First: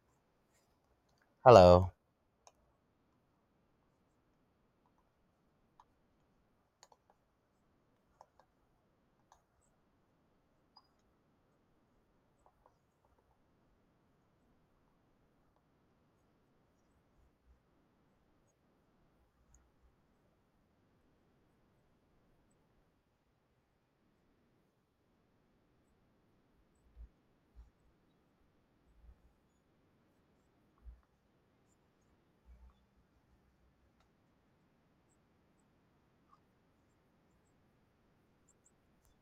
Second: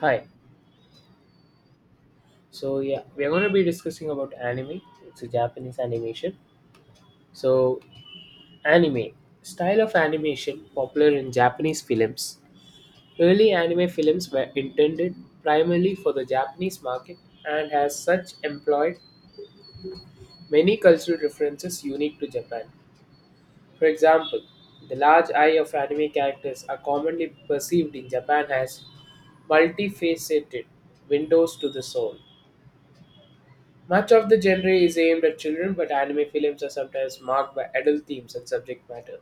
Hi. Hello. So yeah, we are going to be discussing about anime. It's a Japanese animation. So anime style of animation popular in Japanese films. Early anime films were intended primarily for the Japanese market and as such employed many cultural references unique to Japan. For example, the large eye of anime characters are commonly perceived in Japan as multifaceted windows to the soul. Much of the genre is aimed at children, but anime films are sometimes marked by adult themes and subject matter.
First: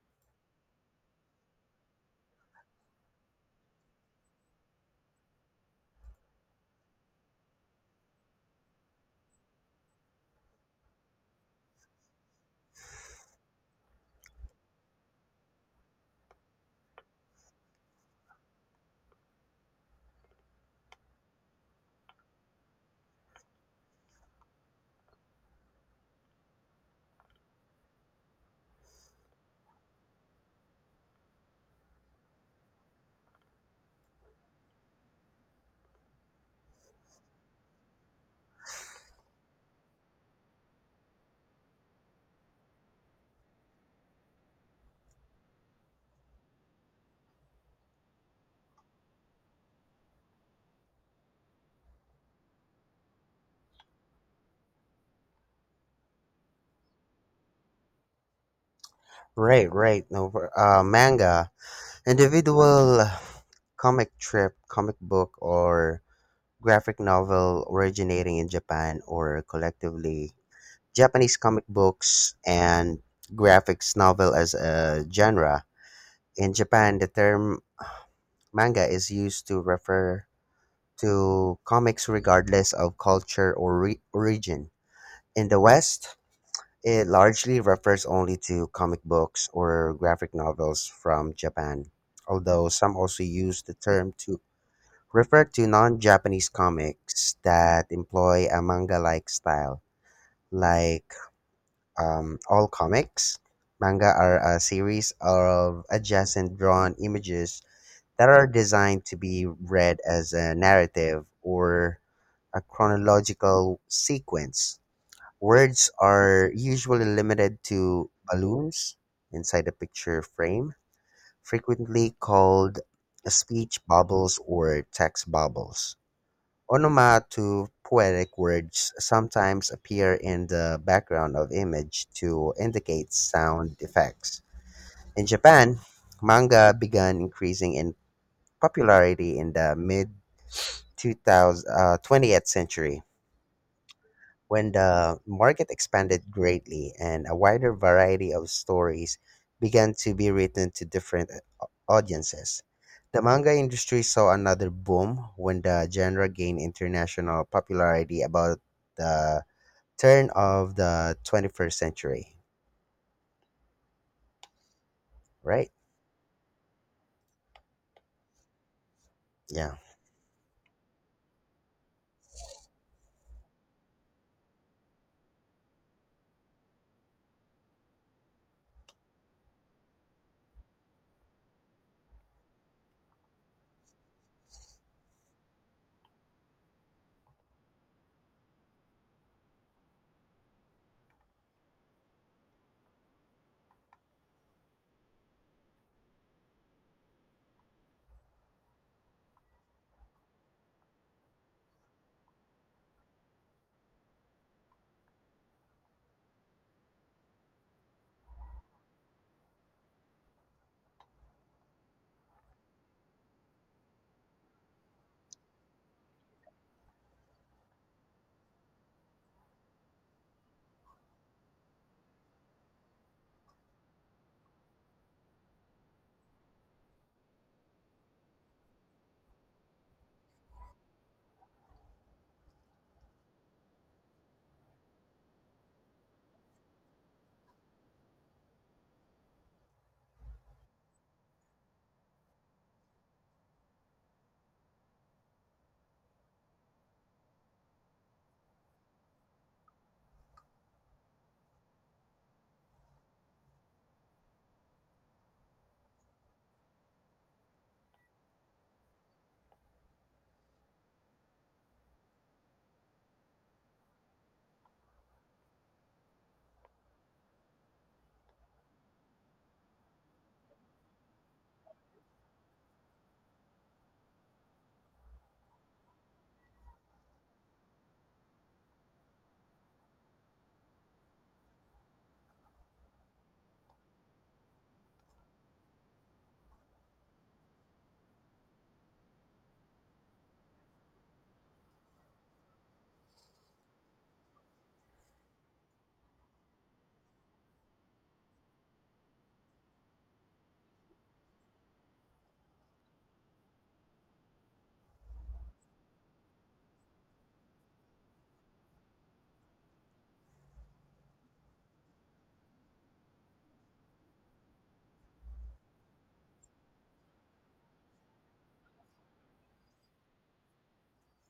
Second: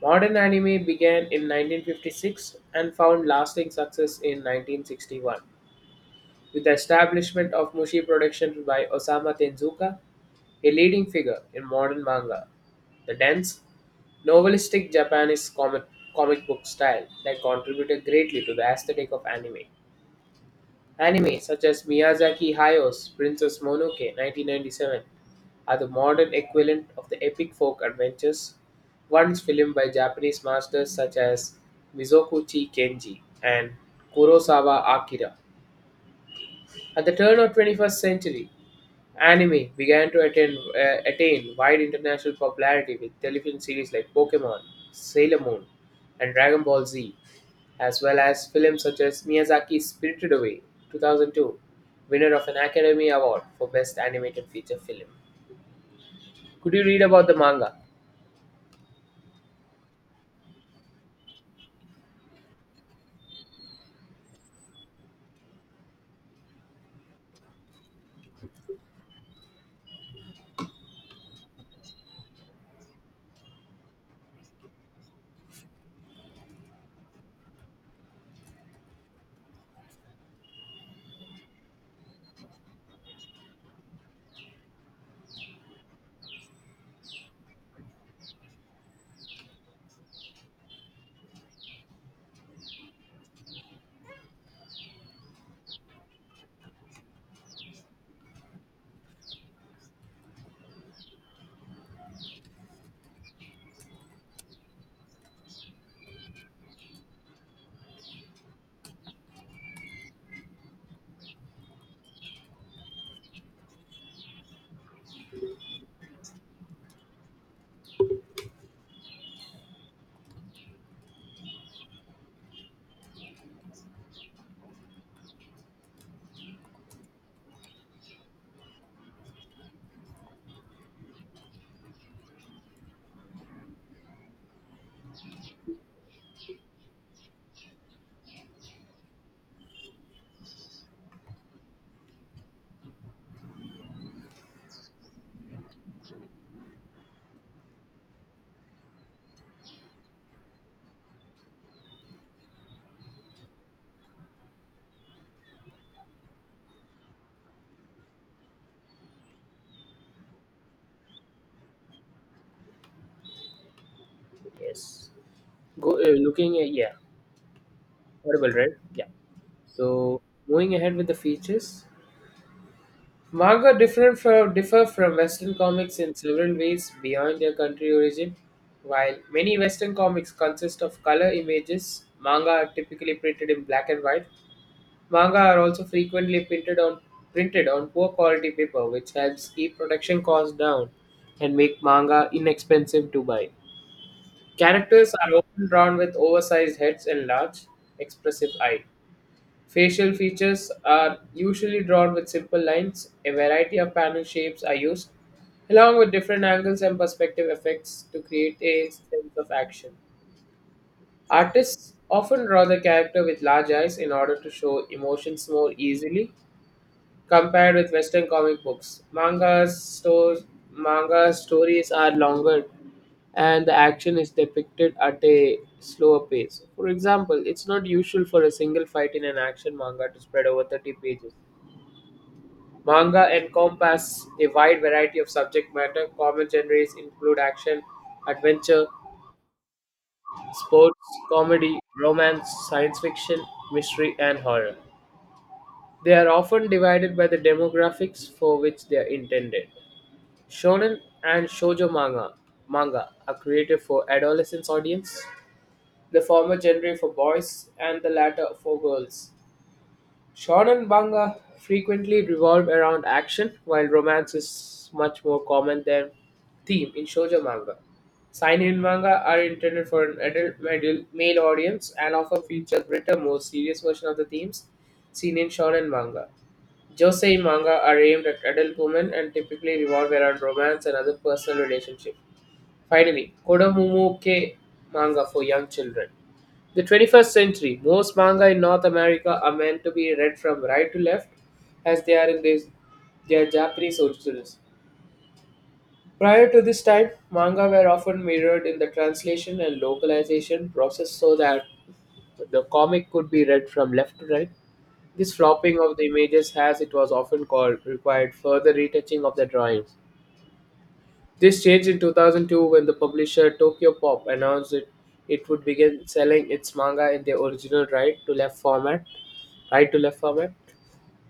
Modern anime began in 1956 and found lasting success in 1961 with the establishment of Mushi Productions by Osamu Tenzuka, a leading figure in modern manga. The dense, novelistic Japanese comic book style that contributed greatly to the aesthetic of anime. Anime such as Miyazaki Hayo's Princess Mononoke 1997 are the modern equivalent of the epic folk adventures once filmed by Japanese masters such as Mizoguchi Kenji and Kurosawa Akira. At the turn of 21st century, anime began to attain wide international popularity with television series like Pokemon, Sailor Moon, and Dragon Ball Z, as well as films such as Miyazaki's Spirited Away 2002, winner of an Academy Award for Best Animated Feature Film. Could you read about the manga? Right, right. No, manga, individual comic strip, comic book, or graphic novel originating in Japan, or collectively Japanese comic books and graphics novel as a genre. In Japan, the term manga is used to refer to comics regardless of culture or origin. In the West, it largely refers only to comic books or graphic novels from Japan, although some also use the term to refer to non Japanese comics that employ a manga like style. Like all comics, manga are a series of adjacent drawn images that are designed to be read as a narrative or a chronological sequence. Words are usually limited to balloons inside a picture frame, frequently called speech bubbles or text bubbles. Onomatopoetic words sometimes appear in the background of image to indicate sound effects. In Japan, manga began increasing in popularity in the mid 20th century, when the market expanded greatly and a wider variety of stories began to be written to different audiences. The manga industry saw another boom when the genre gained international popularity about the turn of the 21st century, Yes. right? Go, looking at, yeah, audible, right? Yeah. Yeah. So, moving ahead with the features, Manga differ from Western comics in several ways beyond their country origin. While many Western comics consist of color images, manga are typically printed in black and white. Manga are also frequently printed on poor quality paper, which helps keep production costs down and make manga inexpensive to buy. Characters are often drawn with oversized heads and large, expressive eyes. Facial features are usually drawn with simple lines. A variety of panel shapes are used, along with different angles and perspective effects to create a sense of action. Artists often draw the character with large eyes in order to show emotions more easily. Compared with Western comic books, manga stories are longer and the action is depicted at a slower pace. For example, it's not usual for a single fight in an action manga to spread over 30 pages. Manga encompass a wide variety of subject matter. Common genres include action, adventure, sports, comedy, romance, science fiction, mystery, and horror. They are often divided by the demographics for which they are intended. Shonen and shoujo manga, manga are created for adolescent audience, the former genre for boys and the latter for girls. Shonen and manga frequently revolve around action, while romance is much more common than theme in shoujo manga. Seinen manga are intended for an adult male audience and often feature greater, more serious version of the themes seen in shonen manga. Josei manga are aimed at adult women and typically revolve around romance and other personal relationships. Finally, Kodomomoke manga for young children. The 21st century, most manga in North America are meant to be read from right to left as they are in their Japanese originals. Prior to this time, manga were often mirrored in the translation and localization process so that the comic could be read from left to right. This flopping of the images, as it was often called, required further retouching of the drawings. This changed in 2002 when the publisher Tokyo Pop announced that it would begin selling its manga in the original right to left format. Right to left format.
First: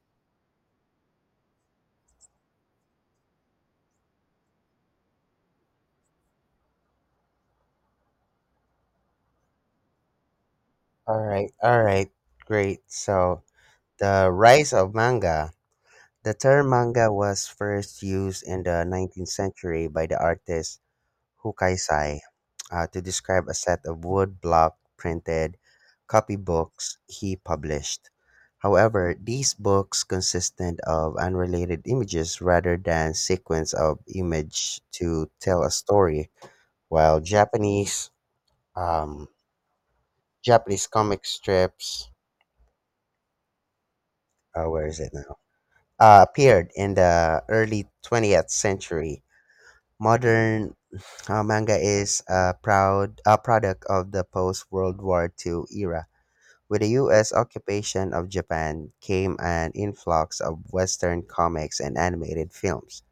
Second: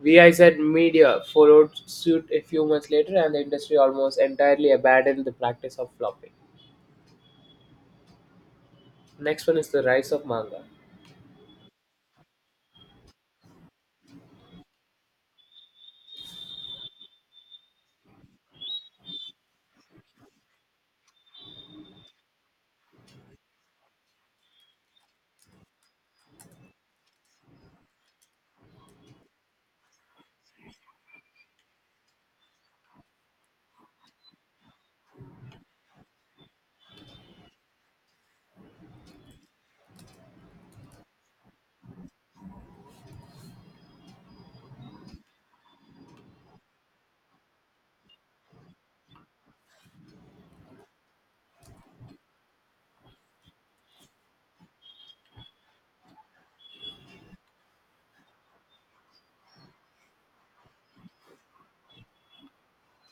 VIZ Media followed suit a few months later, and the industry almost entirely abandoned the practice of flopping. Next one is the rise of manga. All right. All right. Great. So, the rise of manga. The term manga was first used in the 19th century by the artist Hukaisai, to describe a set of woodblock printed copybooks he published. However, these books consisted of unrelated images rather than sequence of image to tell a story, while um, Japanese comic strips where is it now appeared in the early 20th century. Modern manga is a product of the post World War II era. With the US occupation of Japan came an influx of Western comics and animated films.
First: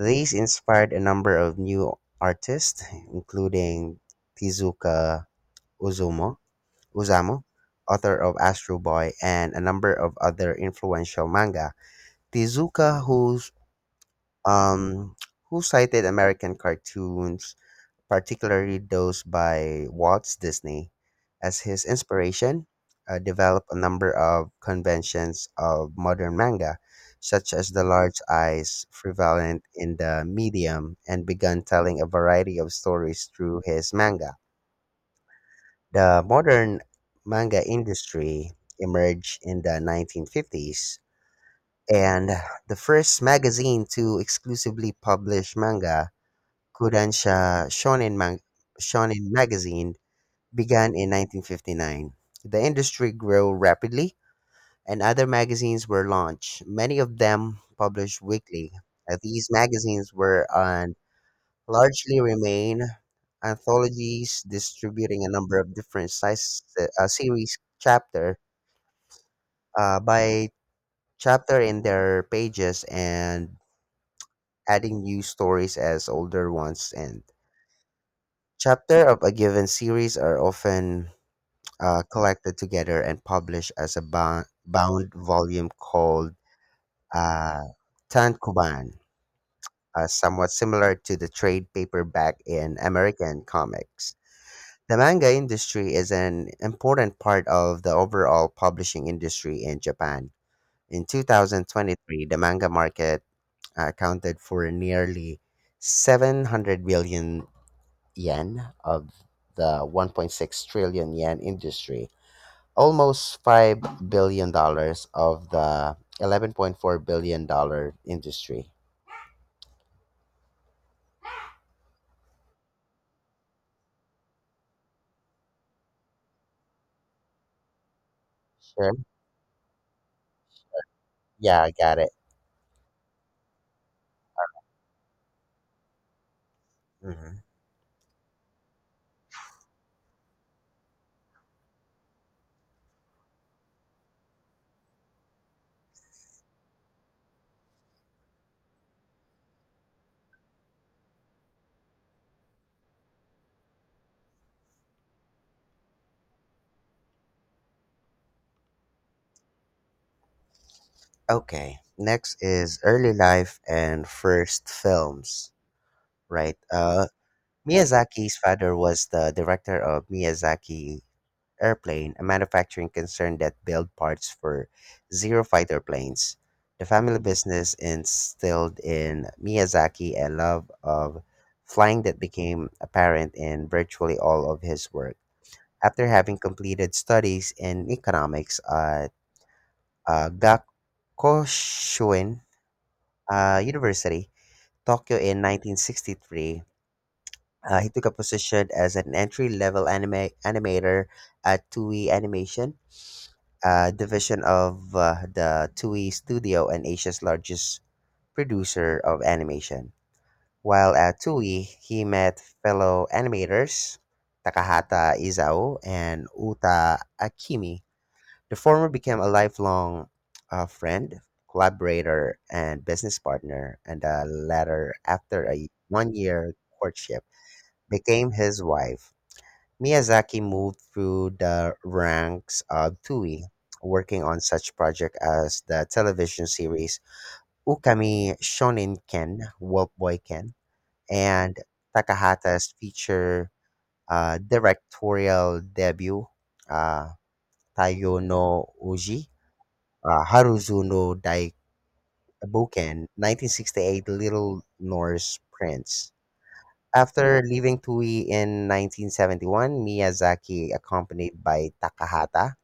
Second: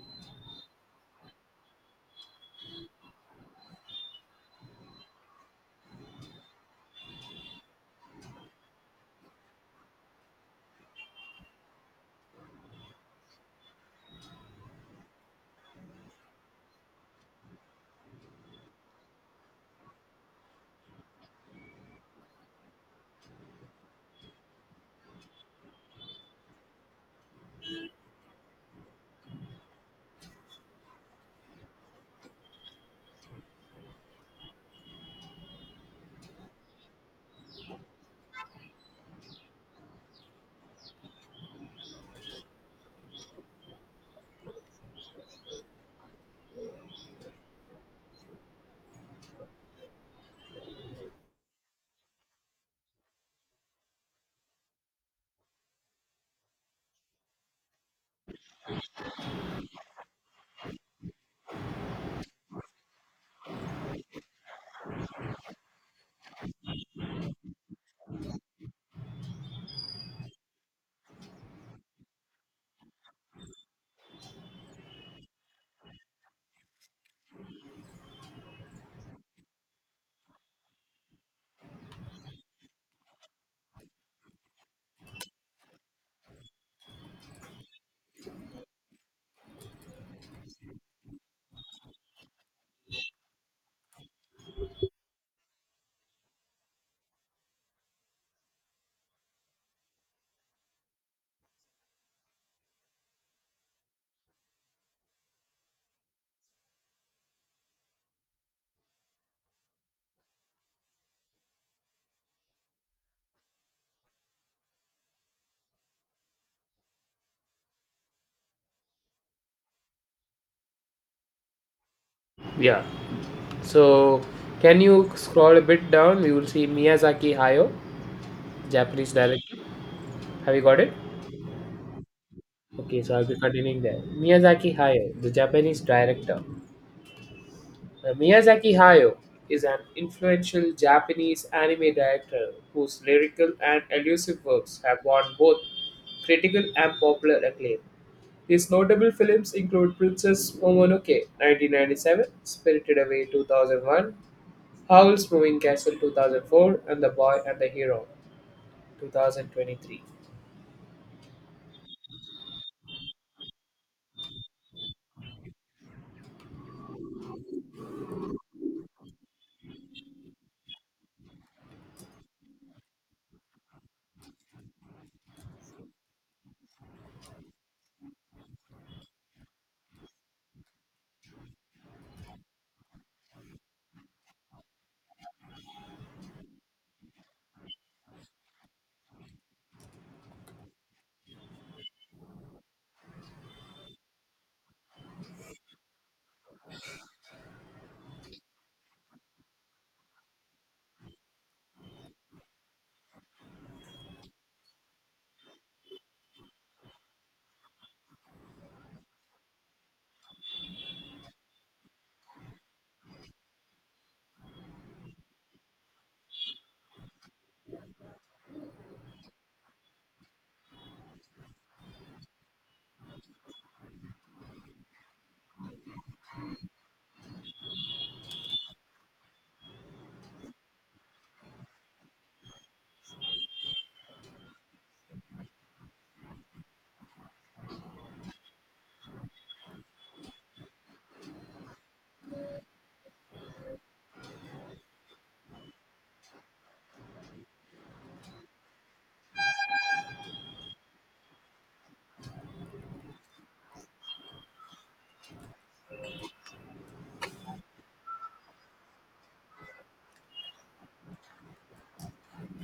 These inspired a number of new artists, including Tezuka Uzumo, Uzamo, author of Astro Boy, and a number of other influential manga. Tezuka, um, who cited American cartoons, particularly those by Walt Disney, as his inspiration, developed a number of conventions of modern manga, such as the large eyes prevalent in the medium, and began telling a variety of stories through his manga. The modern manga industry emerged in the 1950s, and the first magazine to exclusively publish manga, Kodansha Shonen Magazine, began in 1959. The industry grew rapidly, and other magazines were launched, many of them published weekly. These magazines were and largely remain anthologies, distributing a number of different size series chapter by chapter in their pages and adding new stories as older ones end. Chapter of a given series are often collected together and published as a bound volume called uh, Tankuban, somewhat similar to the trade paperback in American comics. The manga industry is an important part of the overall publishing industry in Japan. In 2023, the manga market accounted for nearly 700 billion yen of the 1.6 trillion yen industry, almost $5 billion of the $11.4 billion industry. Yeah. So, can you scroll a bit down? You will see Miyazaki Hayao, Sure. Japanese director. Have you got it? Yeah, I got it. Okay, so I'll be continuing there. Miyazaki Hayao, the Japanese director. Hmm. Miyazaki Hayao is an influential Japanese anime director whose lyrical and elusive works have won both critical and popular acclaim. His notable films include Princess Mononoke (1997), Spirited Away (2001), Howl's Moving Castle (2004), and The Boy and the Hero (2023). Okay. Next is early life and first films. Right. Miyazaki's father was the director of Miyazaki Airplane, a manufacturing concern that built parts for zero fighter planes. The family business instilled in Miyazaki a love of flying that became apparent in virtually all of his work. After having completed studies in economics at uh, Gakushin University, Tokyo in 1963, he took a position as an entry level anime animator at Toei Animation, a division of the Toei Studio and Asia's largest producer of animation. While at Toei, he met fellow animators Takahata Izao and Uta Akimi. The former became a lifelong friend, collaborator, and business partner, and the latter, after a 1 year courtship, became his wife. Miyazaki moved through the ranks of Toei, working on such projects as the television series Ukami Shoninken, Wolf Boy Ken, and Takahata's feature directorial debut, uh, Taiyo no Uji, Haruzu no Daibuken, 1968 Little Norse Prince. After leaving Toei in 1971, Miyazaki, accompanied by Takahata,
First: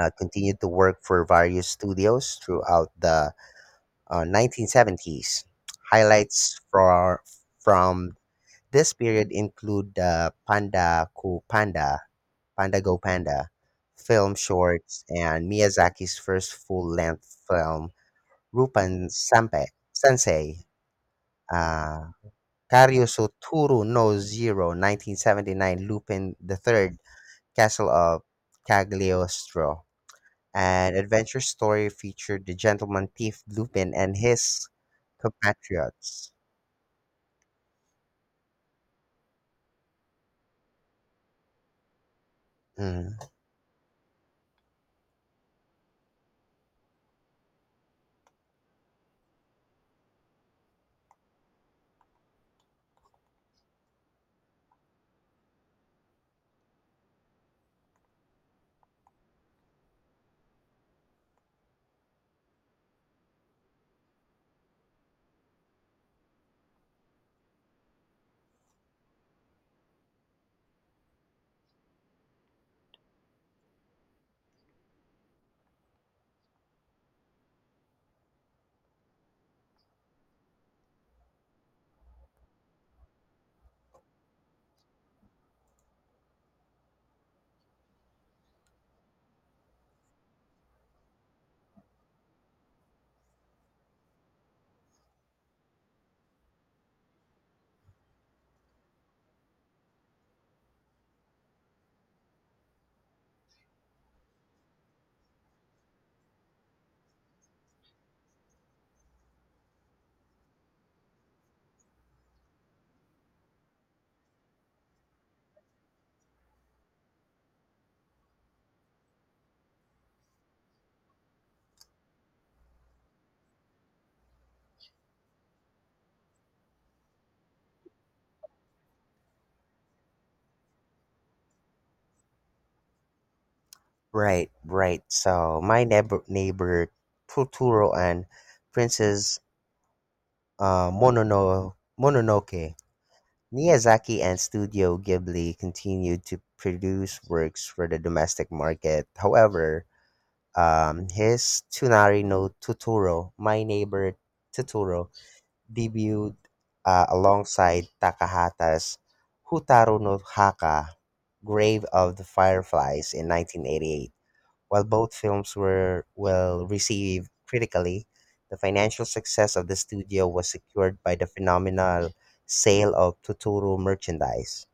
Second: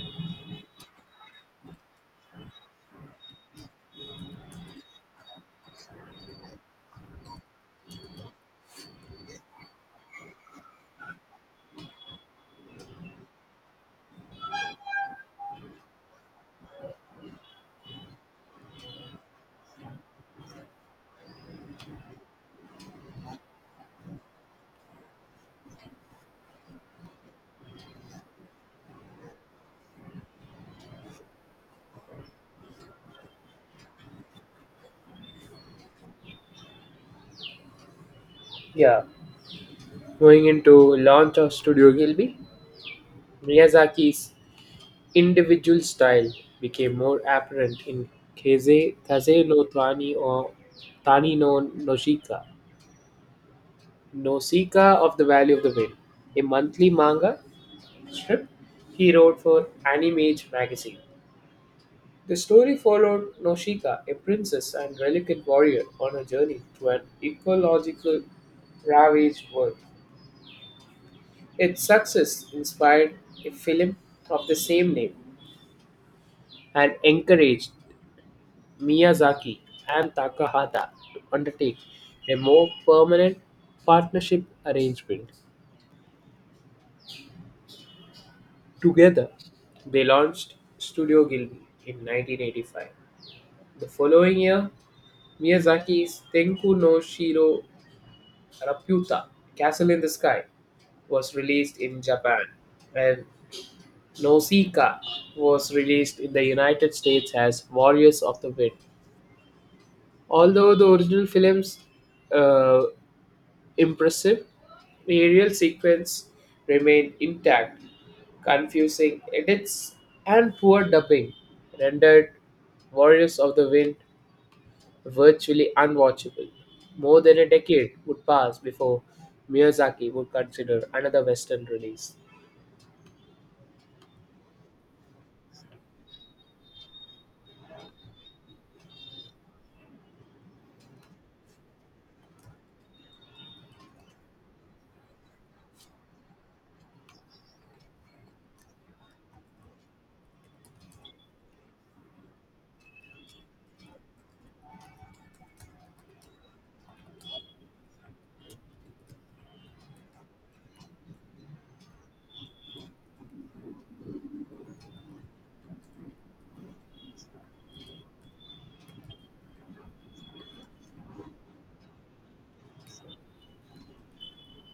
continued to work for various studios throughout the 1970s. Highlights from this period include the Panda Go Panda film shorts, and Miyazaki's first full-length film, Rupan Sanpe, Sensei, uh, Karyoso Turu no Zero, 1979, Lupin the Third, Castle of Cagliostro. An adventure story featured the gentleman thief Lupin and his compatriots. Yeah, going into launch of Studio Gilby, Mm. Miyazaki's Individual style became more apparent in Keize, Kase no Tani or Tani no Noshika, Nosika of the Valley of the Wind, a monthly manga strip he wrote for Animage magazine. The story followed Noshika, a princess and reluctant warrior, on a journey to an ecological ravaged world. Its success inspired a film of the same name and encouraged Miyazaki and Takahata to undertake a more permanent partnership arrangement. Together, they launched Studio Ghibli in 1985. The following year, Miyazaki's Tenku no Shiro Raputa, Castle in the Sky, was released in Japan, and Nausicaa was released in the United States as Warriors of the Wind. Although the original films uh, impressive, aerial sequence remained intact, confusing edits and poor dubbing rendered Warriors of the Wind virtually unwatchable. More than a decade would pass before Miyazaki would consider another Western release. Right, right. So my neighbor Totoro and Princess uh, Monono, Mononoke, Miyazaki and Studio Ghibli continued to produce works for the domestic market. However, his Tsunari no Totoro, My Neighbor Totoro, debuted alongside Takahata's "Hotaru no Haka: Grave of the Fireflies" in 1988. While both films were well received critically, the financial success of the studio was secured by the phenomenal sale of Totoro merchandise.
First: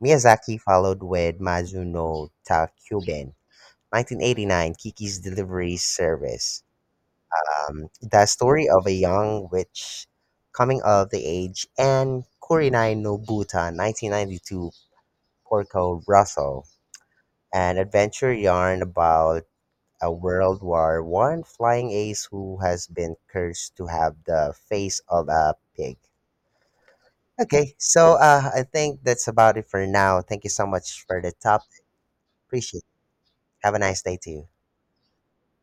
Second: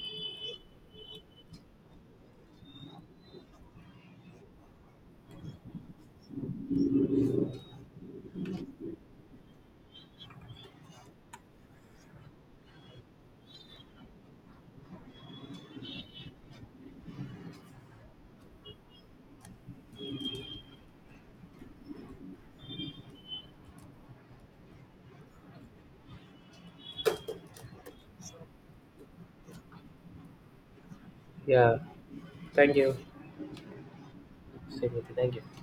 Miyazaki followed with Mazu no Takyuben, 1989, Kiki's Delivery Service, the story of a young witch coming of the age, and Kurinai Nobuta, 1992, Porco Russell, an adventure yarn about a World War I flying ace who has been cursed to have the face of a pig. Okay, so I think that's about it for now. Thank you so much for the top. Yeah, thank Appreciate it. you. Have a nice day to you. Same with you. Thank you.